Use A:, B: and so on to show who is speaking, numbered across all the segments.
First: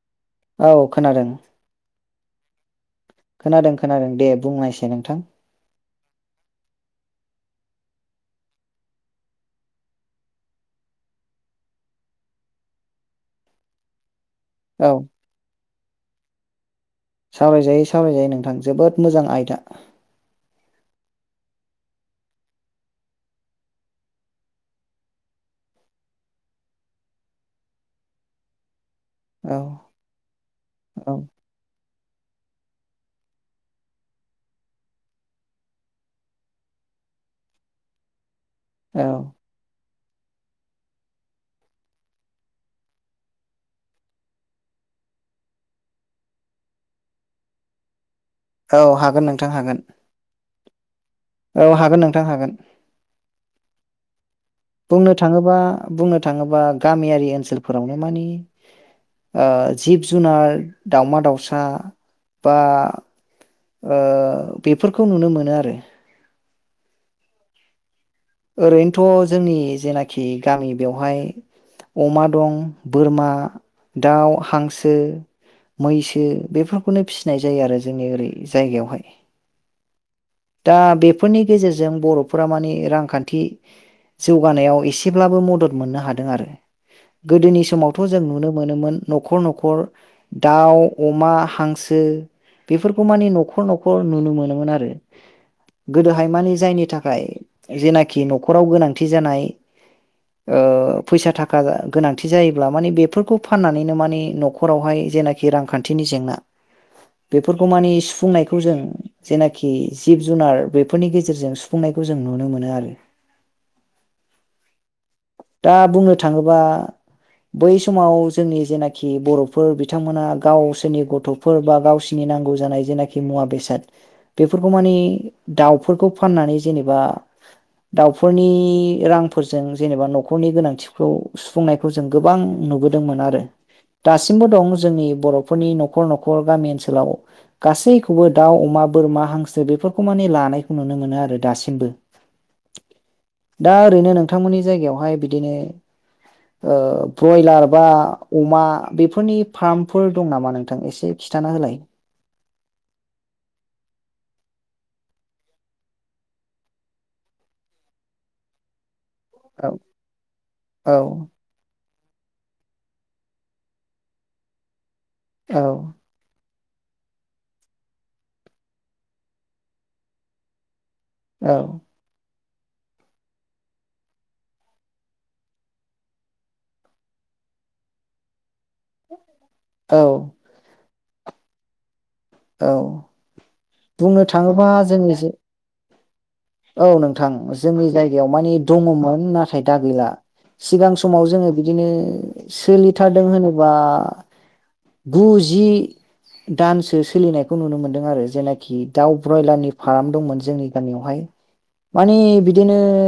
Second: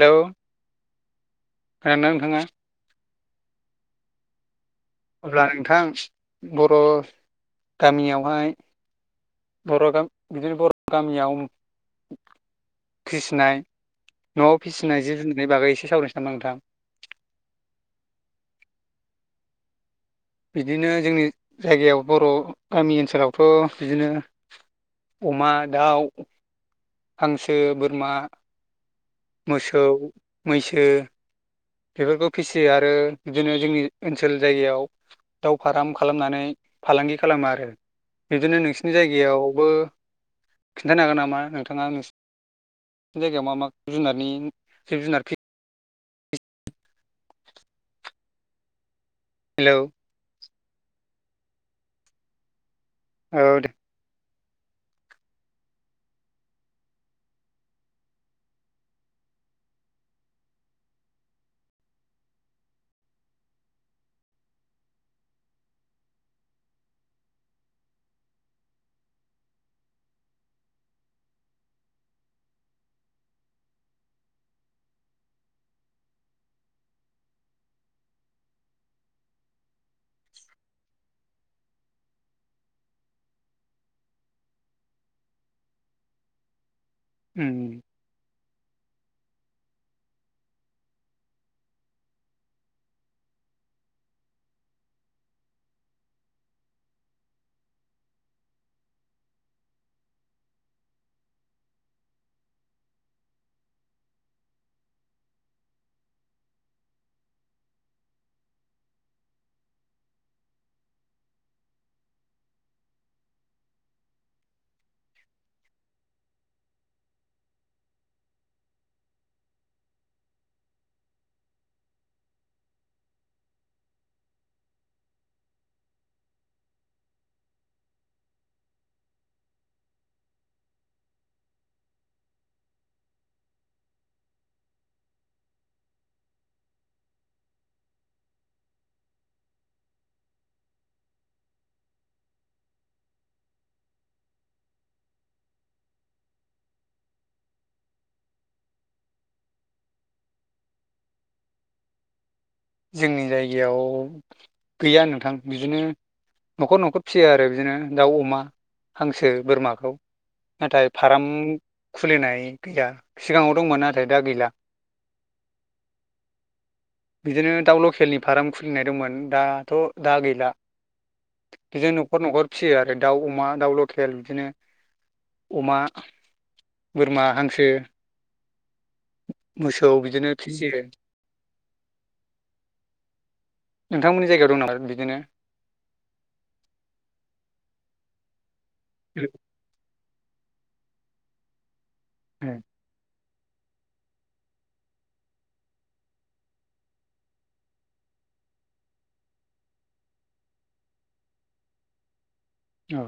A: Hello.
B: औ खोनादों।
A: नोंथाङा
B: खोनादों खोनादों दे बुंनायस
A: अब्ला नोंथां बर' गामियावहाय बर' गामि बिदिनो बर' गामियाव खिसिनाय। न'आव
B: औ
A: फिसिनाय जिब जुननाय बागै एसे सावरायनोसै नामा नोंथां।
B: सावरायजायो सावरायजायो नोंथां जोबोद मोजां आयदा।
A: बिदिनो जोंनि जायगायाव बर' गामि ओनसोलावथ' बिदिनो अमा, दाउ, हांसो, बोरमा,
B: औ
A: मोसौ, मैसो
B: औ
A: बेफोरखौ फिसियो आरो बिदिनो जोंनि ओनसोल जायगायाव दाउ फाराम खालामनानै फालांगि खालामो आरो बिदिनो नोंसिनि
B: औ
A: जायगायावबो खिन्थानो हागोन नामा नोंथाङा? जायगायाव मा माब जुनारनि जिब जुनार फि
B: औ हागोन नोंथां
A: हेलौ
B: हागोन। औ हागोन नोंथां हागोन।
A: औ दे।
B: बुंनो थाङोबा बुंनो थाङोबा गामियारि ओनसोलफोरावनो मानि ओ जिब जुनार दाावमा दाउसा बा ओ बेफोरखौ नुनो मोनो आरो। ओरैनोथ' जोंनि जेनाखि गामि बेवहाय अमा दं बोरमा, दाउ, हांसो, मैसो बेफोरखौनो फिसिनाय जायो आरो जोंनि ओरै जायगायावहाय। दा बेफोरनि गेजेरजों बर'फोरा माने रांखान थि जौगानायाव एसेब्लाबो मदद मोननो हादों आरो।
A: उम
B: गोदोनि समावथ' जों नुनो मोनोमोन। न'खर न'खर दाउ, अमा, हांसो बेफोरखौ माने न'खर न'खर नुनो मोनोमोन आरो। गोदोहायमानि जायनि थाखाय जेनाखि न'खराव गोनांथि जानाय ओ फैसा थाखा गोनांथि जायोब्ला माने बेफोरखौ फाननानैनो माने न'खरावहाय जेनाखि रांखान्थिनि जेंना बेफोरखौ मानि सुफुंनायखौ जों जेनाखि जिब जुनार बेफोरनि गेजेरजों सुफुंनाय खौ जों नुनो मोनो आरो।
A: [inaudible]
B: दा बुंनो थाङोबा बै समाव जोंनि जेनाखि बर'फोर बिथांमोना गावसोरनि गथ'फोर बा गावसिनि नांगौ जानाय जेनाखि मुवा बेसाद बेफोरखौ मानि दाउफोरखौ फाननानै जेनेबा
A: [inaudible]
B: दाउफोरनि रांफोरजों जेनेबा न'खरनि गोनांथिखौ सुफुंनायखौ जों गोबां नुबो दोंमोन आरो। दासिमबो दं जोंनि बर'फोरनि न'खर न'खर गामि ओनसोलाव गासैखौबो दाउ, अमा बोरमा, हांसो बेफोरखौ मानिे लानायखौ नुनो मोनो आरो दासिमबो।
A: [inaudible]
B: दा ओरैनो नोंथांमोननि जायगायावहाय बिदिनो ओ ब्रयलार बा अमा बेफोरनि फार्मफोर दं नामा नोंथां एसे खिथाना होलाय।
A: जोंनि जायगायाव गैया नोंथां बिदिनो न'खर न'खर फिसियो आरो बिदिनो दाउ, अमा हांसो,
B: औ
A: बोरमाखौ नाथाय
B: औ
A: फार्म खुलिनाय गैया सिगाङाव दंमोन नाथाय दा गैला।
B: औ
A: बिदिनो दाउ लकेलनि फार्म खुलिनाय दंमोन दाथ' दा गैला
B: औ
A: बिदिनो न'खर न'खर फिसियो आरो दाउ अमा दाउ लकेल बिदिनो अमा बोरमा हांसो मोसौ
B: औ
A: बिदिनो फिसियो
B: औ बुंनो
A: नोंथांमोननि जायगायाव दं
B: थांङोबा
A: नामा
B: जोंनि
A: बिदिनो
B: औ नोंथां जोंनि जायगायाव मानि दंङमोन नाथाय दा गैला सिगां समाव जोंङो बिदिनो सोलिथारदों होनोबा गुजि दानसो सोलिनायखौ नुनो मोनदों आरो जेनाखि दाउ ब्रयलारनि फार्म दंमोन जोंनि गामियावहाय मानने बिदिनो
A: औ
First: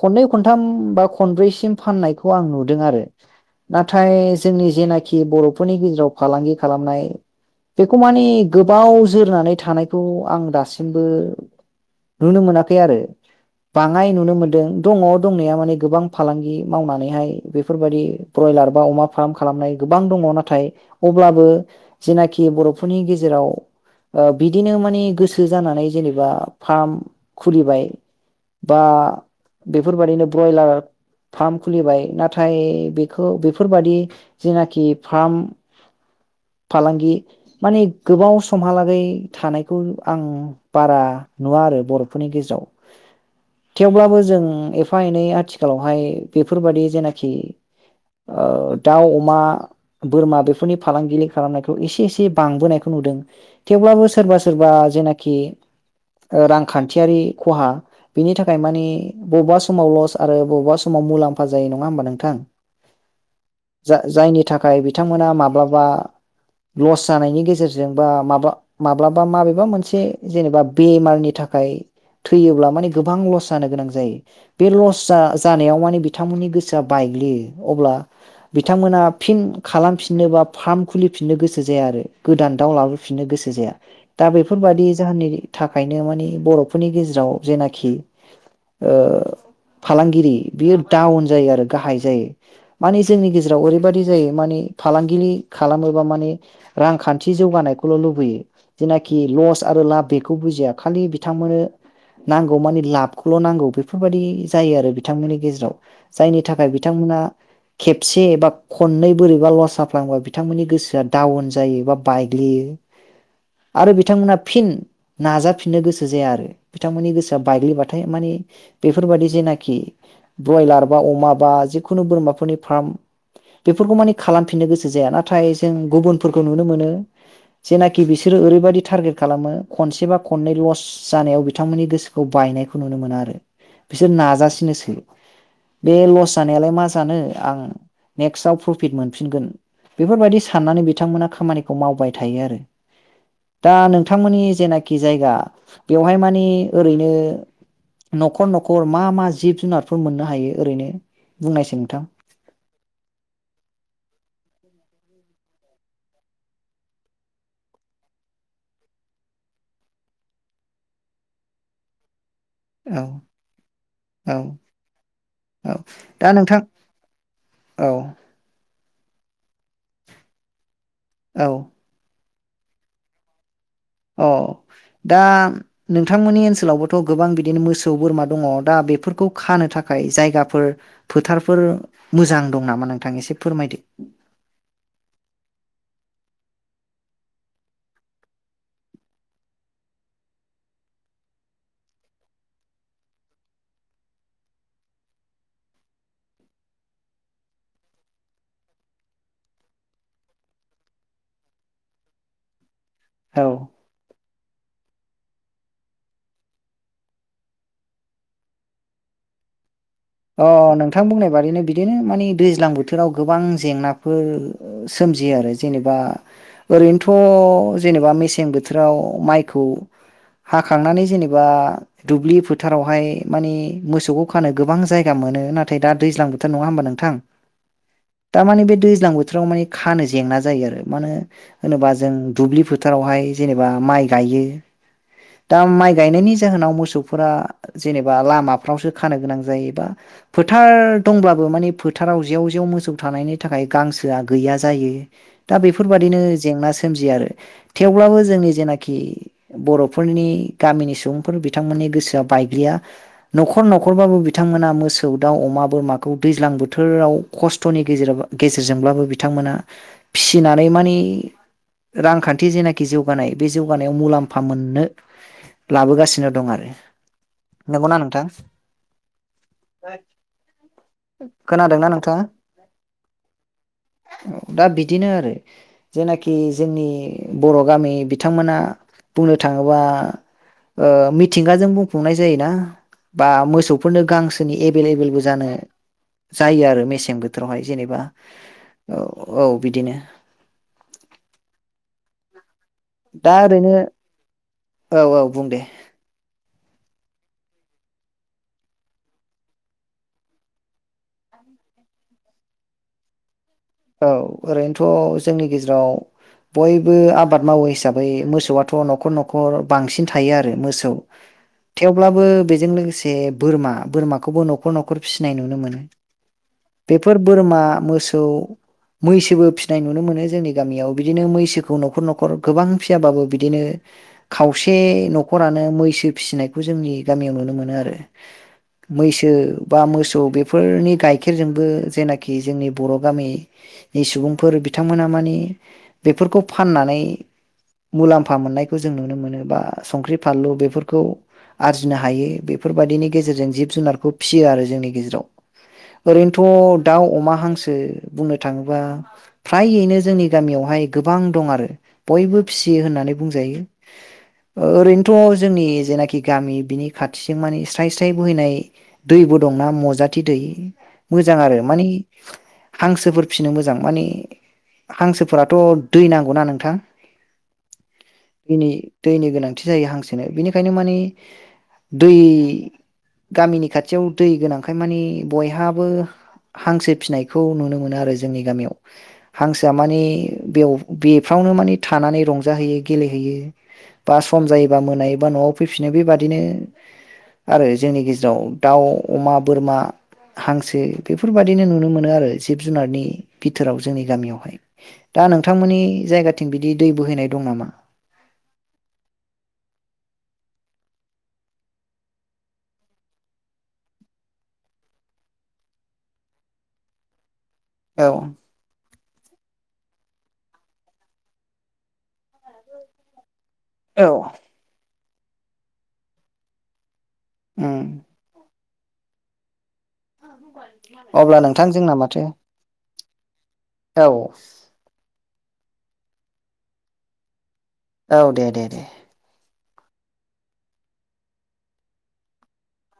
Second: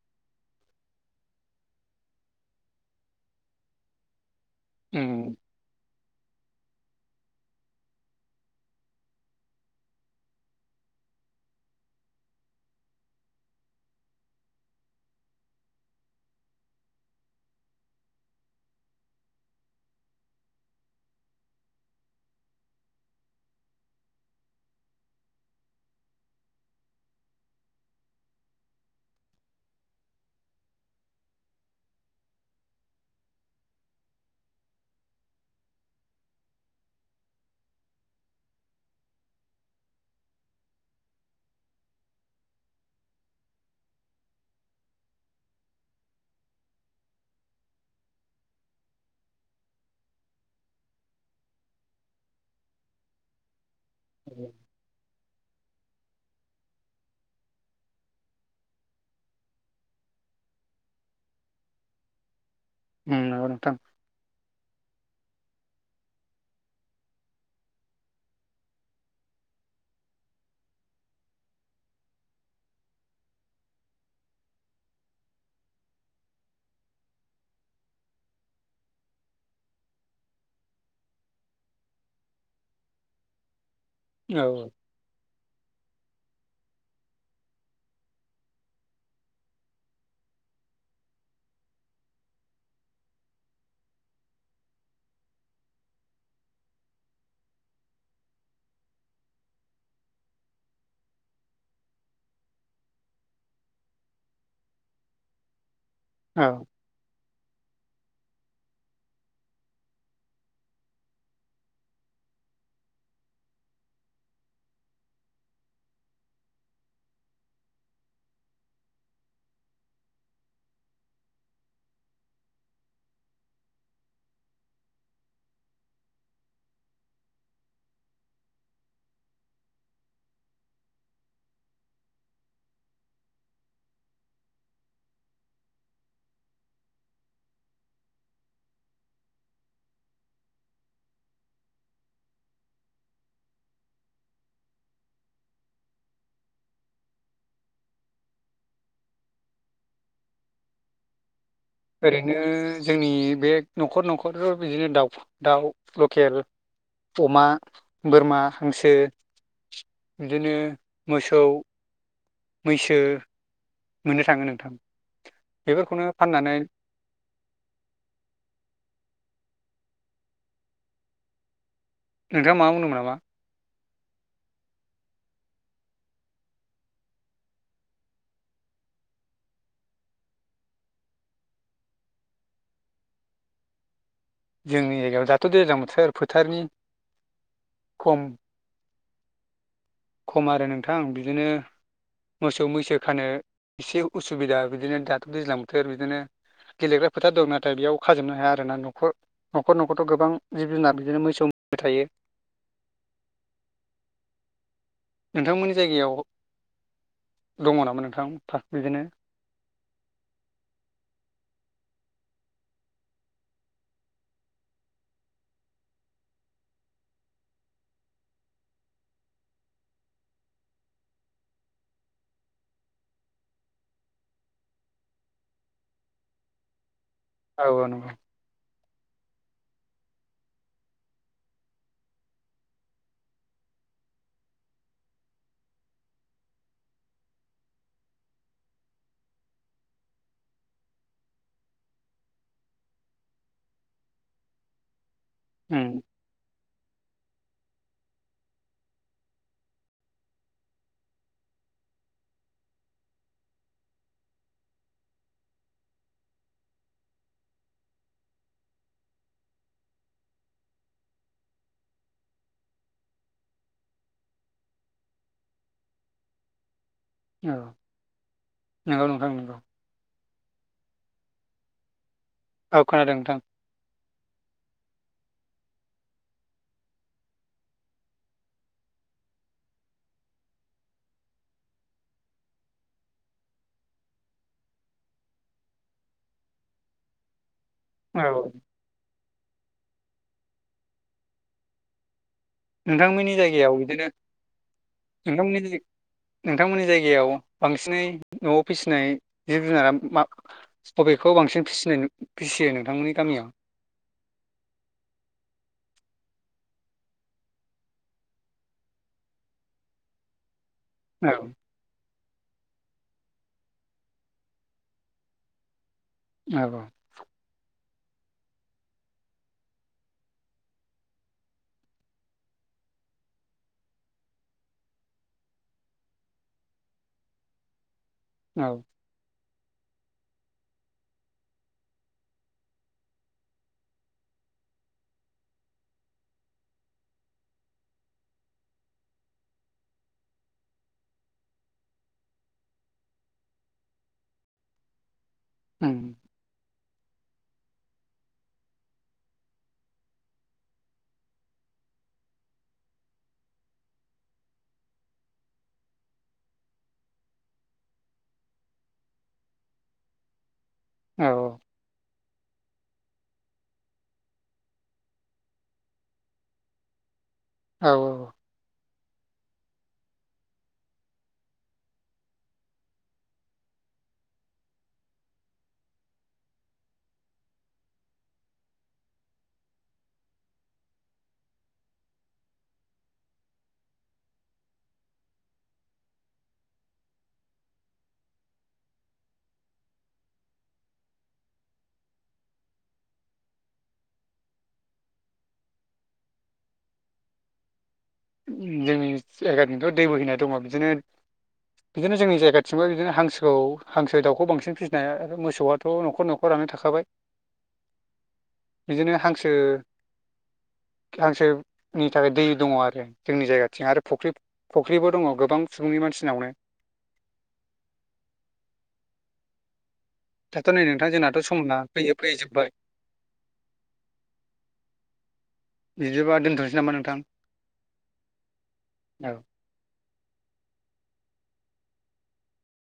B: खननै खनथाम बा खनब्रैसिम फाननायखौ आं नुदों आरो नाथाय जोंनि जेनाखि
A: उम
B: बर'फोरनि गेजेराव फालांगि खालामनाय बेखौ माने गोबाव जोरनानै थानायखौ आं दासिमबो नुनो मोनाखै आरो बांङाय नुनो मोनदों दंङ दंनाया माने गोबां फालांगि मावनानैहाय बेफोरबायदि बयलार बा अमा फार्म खालामनाय गोबां दंङ नाथाय अब्लाबो जेनाखि बर'फोरनि गेजेराव बिदिनो माने गोसो जानानै जेनेबा फार्म खुलिबाय बा बेफोर बायदिनो ब्रयलार फार्म खुलिबाय नाथाय बेखौ बेफोरबादि जेनाखि फार्म
A: [inaudible]
B: फालांगि माने गोबाव समहालागै थानायखौ आं बारा नुवा आरो बर' फोरनि गेजेराव थेवब्लाबो जों एफा एनै आथिखालावहाय बेफोरबायदि जेनाखि ओ दाउ अमा बोरमा बेफोरनि फालांगि खालामनायखौ एसे एसे बांबोनायखौ नुदों थेवब्लाबो सोरबा सोरबा जेनाखि रां खान्थियारि खहा बिनि थाखाय माने बबेबा समाव लस आरो बबेबा समाव मुलाम्फा जायो नोंथां
A: उम नंगौ नोंथां
B: जायनि थाखाय बिथांमोना माब्लाबा लस जानायनि गेजेरजों बा माबा माब्लाबा माबेबा मोनसे जेनेबा बेमारनि थाखाय खाय थैयोब्ला माने गोबां लस जानो गोनां जायो बे लस जानायाव माने बिथांमोननि गोसोआ बाय गोग्लैयो अब्ला बिथांमोना फिन खालामफिननो बा फार्म खुलिफिननो गोसो जाया आरो गोदान दाउ लाबोफिननो गोसो जाया दा
A: औ
B: बेफोरबादि जाहोननि थाखायनो मानि बर'फोरनि गेजेराव जेनाखि फालांगिरि बियो डाउन जायो आरो गाहाय जायो माने जोंनि गेजेराव ओरैबादि जायो मानि फालांगि खालामोबोबा मान रांखान्थि जौगानायखौल' लुबैयो आरो लाब बेखौ बुजिया खालि बिथांमोननो नांगौ मानि लाबखौल' नांगौ बेफोरबायाददि जायो आरो बिथांमोननि गेजेराव जायनि
A: औ
B: थाखाय बिथांमोना खेबसे एबा खननै बोरैबा लस जाफ्लाङोबा बिथांमोननि गोसोआ डाउन जायो बा बायग्लियो
A: [inaudible]
B: आरो बिथांमोना फिन नाजाफिननो गोसो गोसो जाया आरो बिथांमोननि गोसोआ बायग्लिबाथाय माने बेफोर बायदि जेनाखि ब्रयलार बा अमा बा जिखुनु बोरमाफोरनि फार्म बेफोरखौ मानि खालामफिननो गोसो जाया नाथाय जों गुबुनफोरखौ नुनो मोनो जेनाखि बिसोरो ओरैबायाददि टारगेट खालामो खनसे बा खननै लस जानायाव बिथांमोननि गोसोखौ बायनायखौ नुनो मोना आरो बिसोर नाजासिनोसै बे लस जानायालाय मा जानो आं नेक्स्टाव प्रफिट मोनफिनगोन बेफोरबायदि साननानै बिथांमोना खामानिखौ मावबाय थायो आरो दा नोंथांमोननि जेनाखि जायगा बेवहाय माने ओरैनो न'खर न'खर मा मा जिब जुनारफोर मोननो हायो ओरैनो? बुंनायसै नोंथां
A: ओरैनो जोंनि बे न'खर न'खर बिदिनो दाउ दाउ लकेल अमा, बोरमा, हांसो। बिदिनो मोसौ, मैसो
B: औ
A: मोननो
B: औ
A: थाङो नोंथां।
B: औ
A: बेफोरखौनो
B: दा
A: फाननानै
B: नोंथां औ औ।
A: नोंथाङा माबा बुंदोंमोन नामा?
B: अह। दा नोंथांमोननि ओनसोलावबोथ' गोबां बिदिनो मोसौ, बोरमा दङ, दा बेफोरखौ खानो थाखाय जायगाफोर, फोथारफोर मोजां दं नामा नोंथां एसे फोरमायदो।
A: जोंनि जायगायाव दाथ' दैज्लां बोथोर फोथारनि खम खम आरो नोंथां। बिदिनो मोसौ मैसो खानो एसे उसुबिदा बिदिनो दाथ' दैज्लां बोथोर, बिदिनो गेलेग्रा फोथार दं। नाथाय बेयाव खाजोबनो हाया आरो ना। न'खर न'खर न'खरथ' गोबां जिब जुनार बिदिनो मोसौ मो थायो।
B: औ।
A: नोंथांमोननि जायगायाव दङ नामा नोंथां था बिदिनो?
B: अह नोंथां बुंनाय बादिनो बिदिनो माने दैज्लां बोथोराव गोबां जेंनाफोर सोम जियो आरो जेनेबा ओरैनोथ' जेनेबा मेसें बोथोराव माइखौ हाखांनानै जेनेबा दुब्लि फोथारावहाय माने मोसौखौ खानो गोबां जाय गा मोनो। नाथाय दा दैज्लां बोथोर, नङा होमबा नोंथां?
A: औ औ नंगौ
B: दा माने बे दै ज्लां बोथोराव माने खानो जेंना जायो आरो। मानो होनोबा जों दुब्लि फोथारावहाय जेनेबा माइ गायो। दा माइ गायनायनि जाहोनाव मोसौफोरा जेनेबा लामाफ्रावसो खानो गोनां जायो बा फोथार दंब्लाबो माने फोथाराव जेव जेव मोसौ थानायनि थाखाय गांसोआ गैया जायो। दा
A: उम
B: बेफोरबादिनो जेंना सोमजियो आरो। थेवब्लाबो जोंनि जेनाखि बर'फोरनि गामिनि सुबुंफोर बिथांमोननि गोसोआ बायग्लिया, न'खर न'खरबाबो बिथांमोना मो सौ, दाउ, अमा, बोरमाखौ दैज्लां बोथोराव खस्थ'नि गेजेराव गेजेरजोंब्लाबो बिथांमोना फिसिनानै माने रांखान्थि जेनाखि जौगानाय, बे जौगानायाव मुलाम्फा मोननो लाबोगासिनो दं आरो।
A: औ
B: नंगौना नोंथां
A: नंगौ नोंथां नंगौ।
B: खोनादोंना नोंथाङा?
A: औ खोनादों नोंथां
B: औ दा बिदिनो आरो। जेनाखि जोंनि बर' गामि बिथांमोना बुंनो थाङोबा ओ मिथिंगाजों बुंफुंनाय जायोना बा मोसौफोरनो गां सोनि एभेलेबेलबो जानो, जायो आरो मेसें बोथोरावहाय जेनेबा।
A: औ
B: औ बिदिनो।
A: नोंथांमोननि
B: दा ओरैनो
A: जायगायाव बिदिनो
B: औ औ बुं दे
A: नोंथांमोननि जाय नोंथांमोननि जाय गायाव बांसिनै न'आव फिसिनाय जिब जुनारा मा बबेखौ बांसिन फिसिनाय फिसियो नोंथांमोननि गामियाव?
B: औ, ओरैनोथ' जोंनि गेजेराव बयबो आबाद मावो हिसाबै मोसौआथ' न'खर न'खर बांसिन थायो आरो मो औ थेवब्लाबो बेजों लोगोसे बोरमा, बोरमाखौबो न'खर न'खर फिसिनाय नुनो मोनो।
A: औ
B: बेफोर बोरमा, मोसौ मैसोबो फिनाय नुनो मोनो जोंनि गामियाव। बिदिनो मैसोखौ न'खर न'खर गोबां फियाबाबो बिदिनो खावसे न'खरानो मैसो फिसिनायखौ जोंनि गामियाव नुनो मोनो आरो।
A: औ
B: मैसो बा मोसौ बेफोरनि गाइखेरजोंबो जेनाखि जोंनि बर' गामि सुबुंफोर बिथांमोनहा माने बेफोरखौ फाननानै मुलाम्फा मोननायखौ जों नुनो मोनो बा संख्रि फानलु बेफोरखौ आरजिनो हायो बेफोरबादिनि गेजेरजों जिब जुनारखौ फिसियो आरो जोंनि गेजेराव
A: उम
B: ओरैनोथ' दाउ अमा हांसो बुंनो थाङोबा फ्रायैनो जोंनि गामियावहाय गोबां दं आरो बयबो फिसियो होननानै बुंजायो ओ ओरैनोथ' जोंनि जेनाखि गामि बिनि खाथिजों मानि स्राय स्राय बोहैनाय दै बो दंना मजाथि दै
A: औ
B: मोजां आरो मानि हांसोफोर फिसिनो मोजां माने हांसोफोराथ' दै नांगौना नोंथां।
A: औ
B: दैनि दैनि गोनांथि जायो हांसनो बेनिखायनो मानि दै गामिनि खाथियाव दै गोनांखाय माने बयहाबो हांसो फिनाय बेखौ नुनो मोनो आरो जोंनि गामियाव हांसोआ माने बेयाव बेफ्रावनो माने थानानै रंजाहैयो गेलेहैयो बा सम जायोबा मोनायो बा न'आव फैफिनो बेबादिनो आरो जोंनि गेजेराव दाउ अमा बोरमा हांसो बेफोरबादिनो नुनो मोनो जिब जुनारनि बिथोरावहाय दा नोंथांमोननि जायगाथिं बिदि दै बोहै बोहैनाय दं नामा?
A: जोंनि जायगानिथ' दै बोहैनाय दङ बिदिनो बिदिनो जोंनि जायगाथिंबो बिदिनो हांसोखौ हांसो दाउखौ बांसिन फिसिनो हाया आरो मोसौआथ' नखर नखराव थाखाबाय
B: औ
A: बिदिनो हांसो हांसोनि थाखाय दै दङ आरो जोंनि जायगाथिं आरो
B: औ
A: फुख्रि फख्रिबो दङ गोबां सुबुंनि मानसिनावनो
B: ओम।
A: दाथ' नै नोंथां
B: अब्ला
A: जोंनाथ'
B: नोंथां
A: समना
B: जोंना
A: फैयै
B: माथो
A: फैयै जोबबाय
B: औ
A: बिदिबा दोनथ'नोसै नामा नोंथां
B: औ दे दे दे
A: औ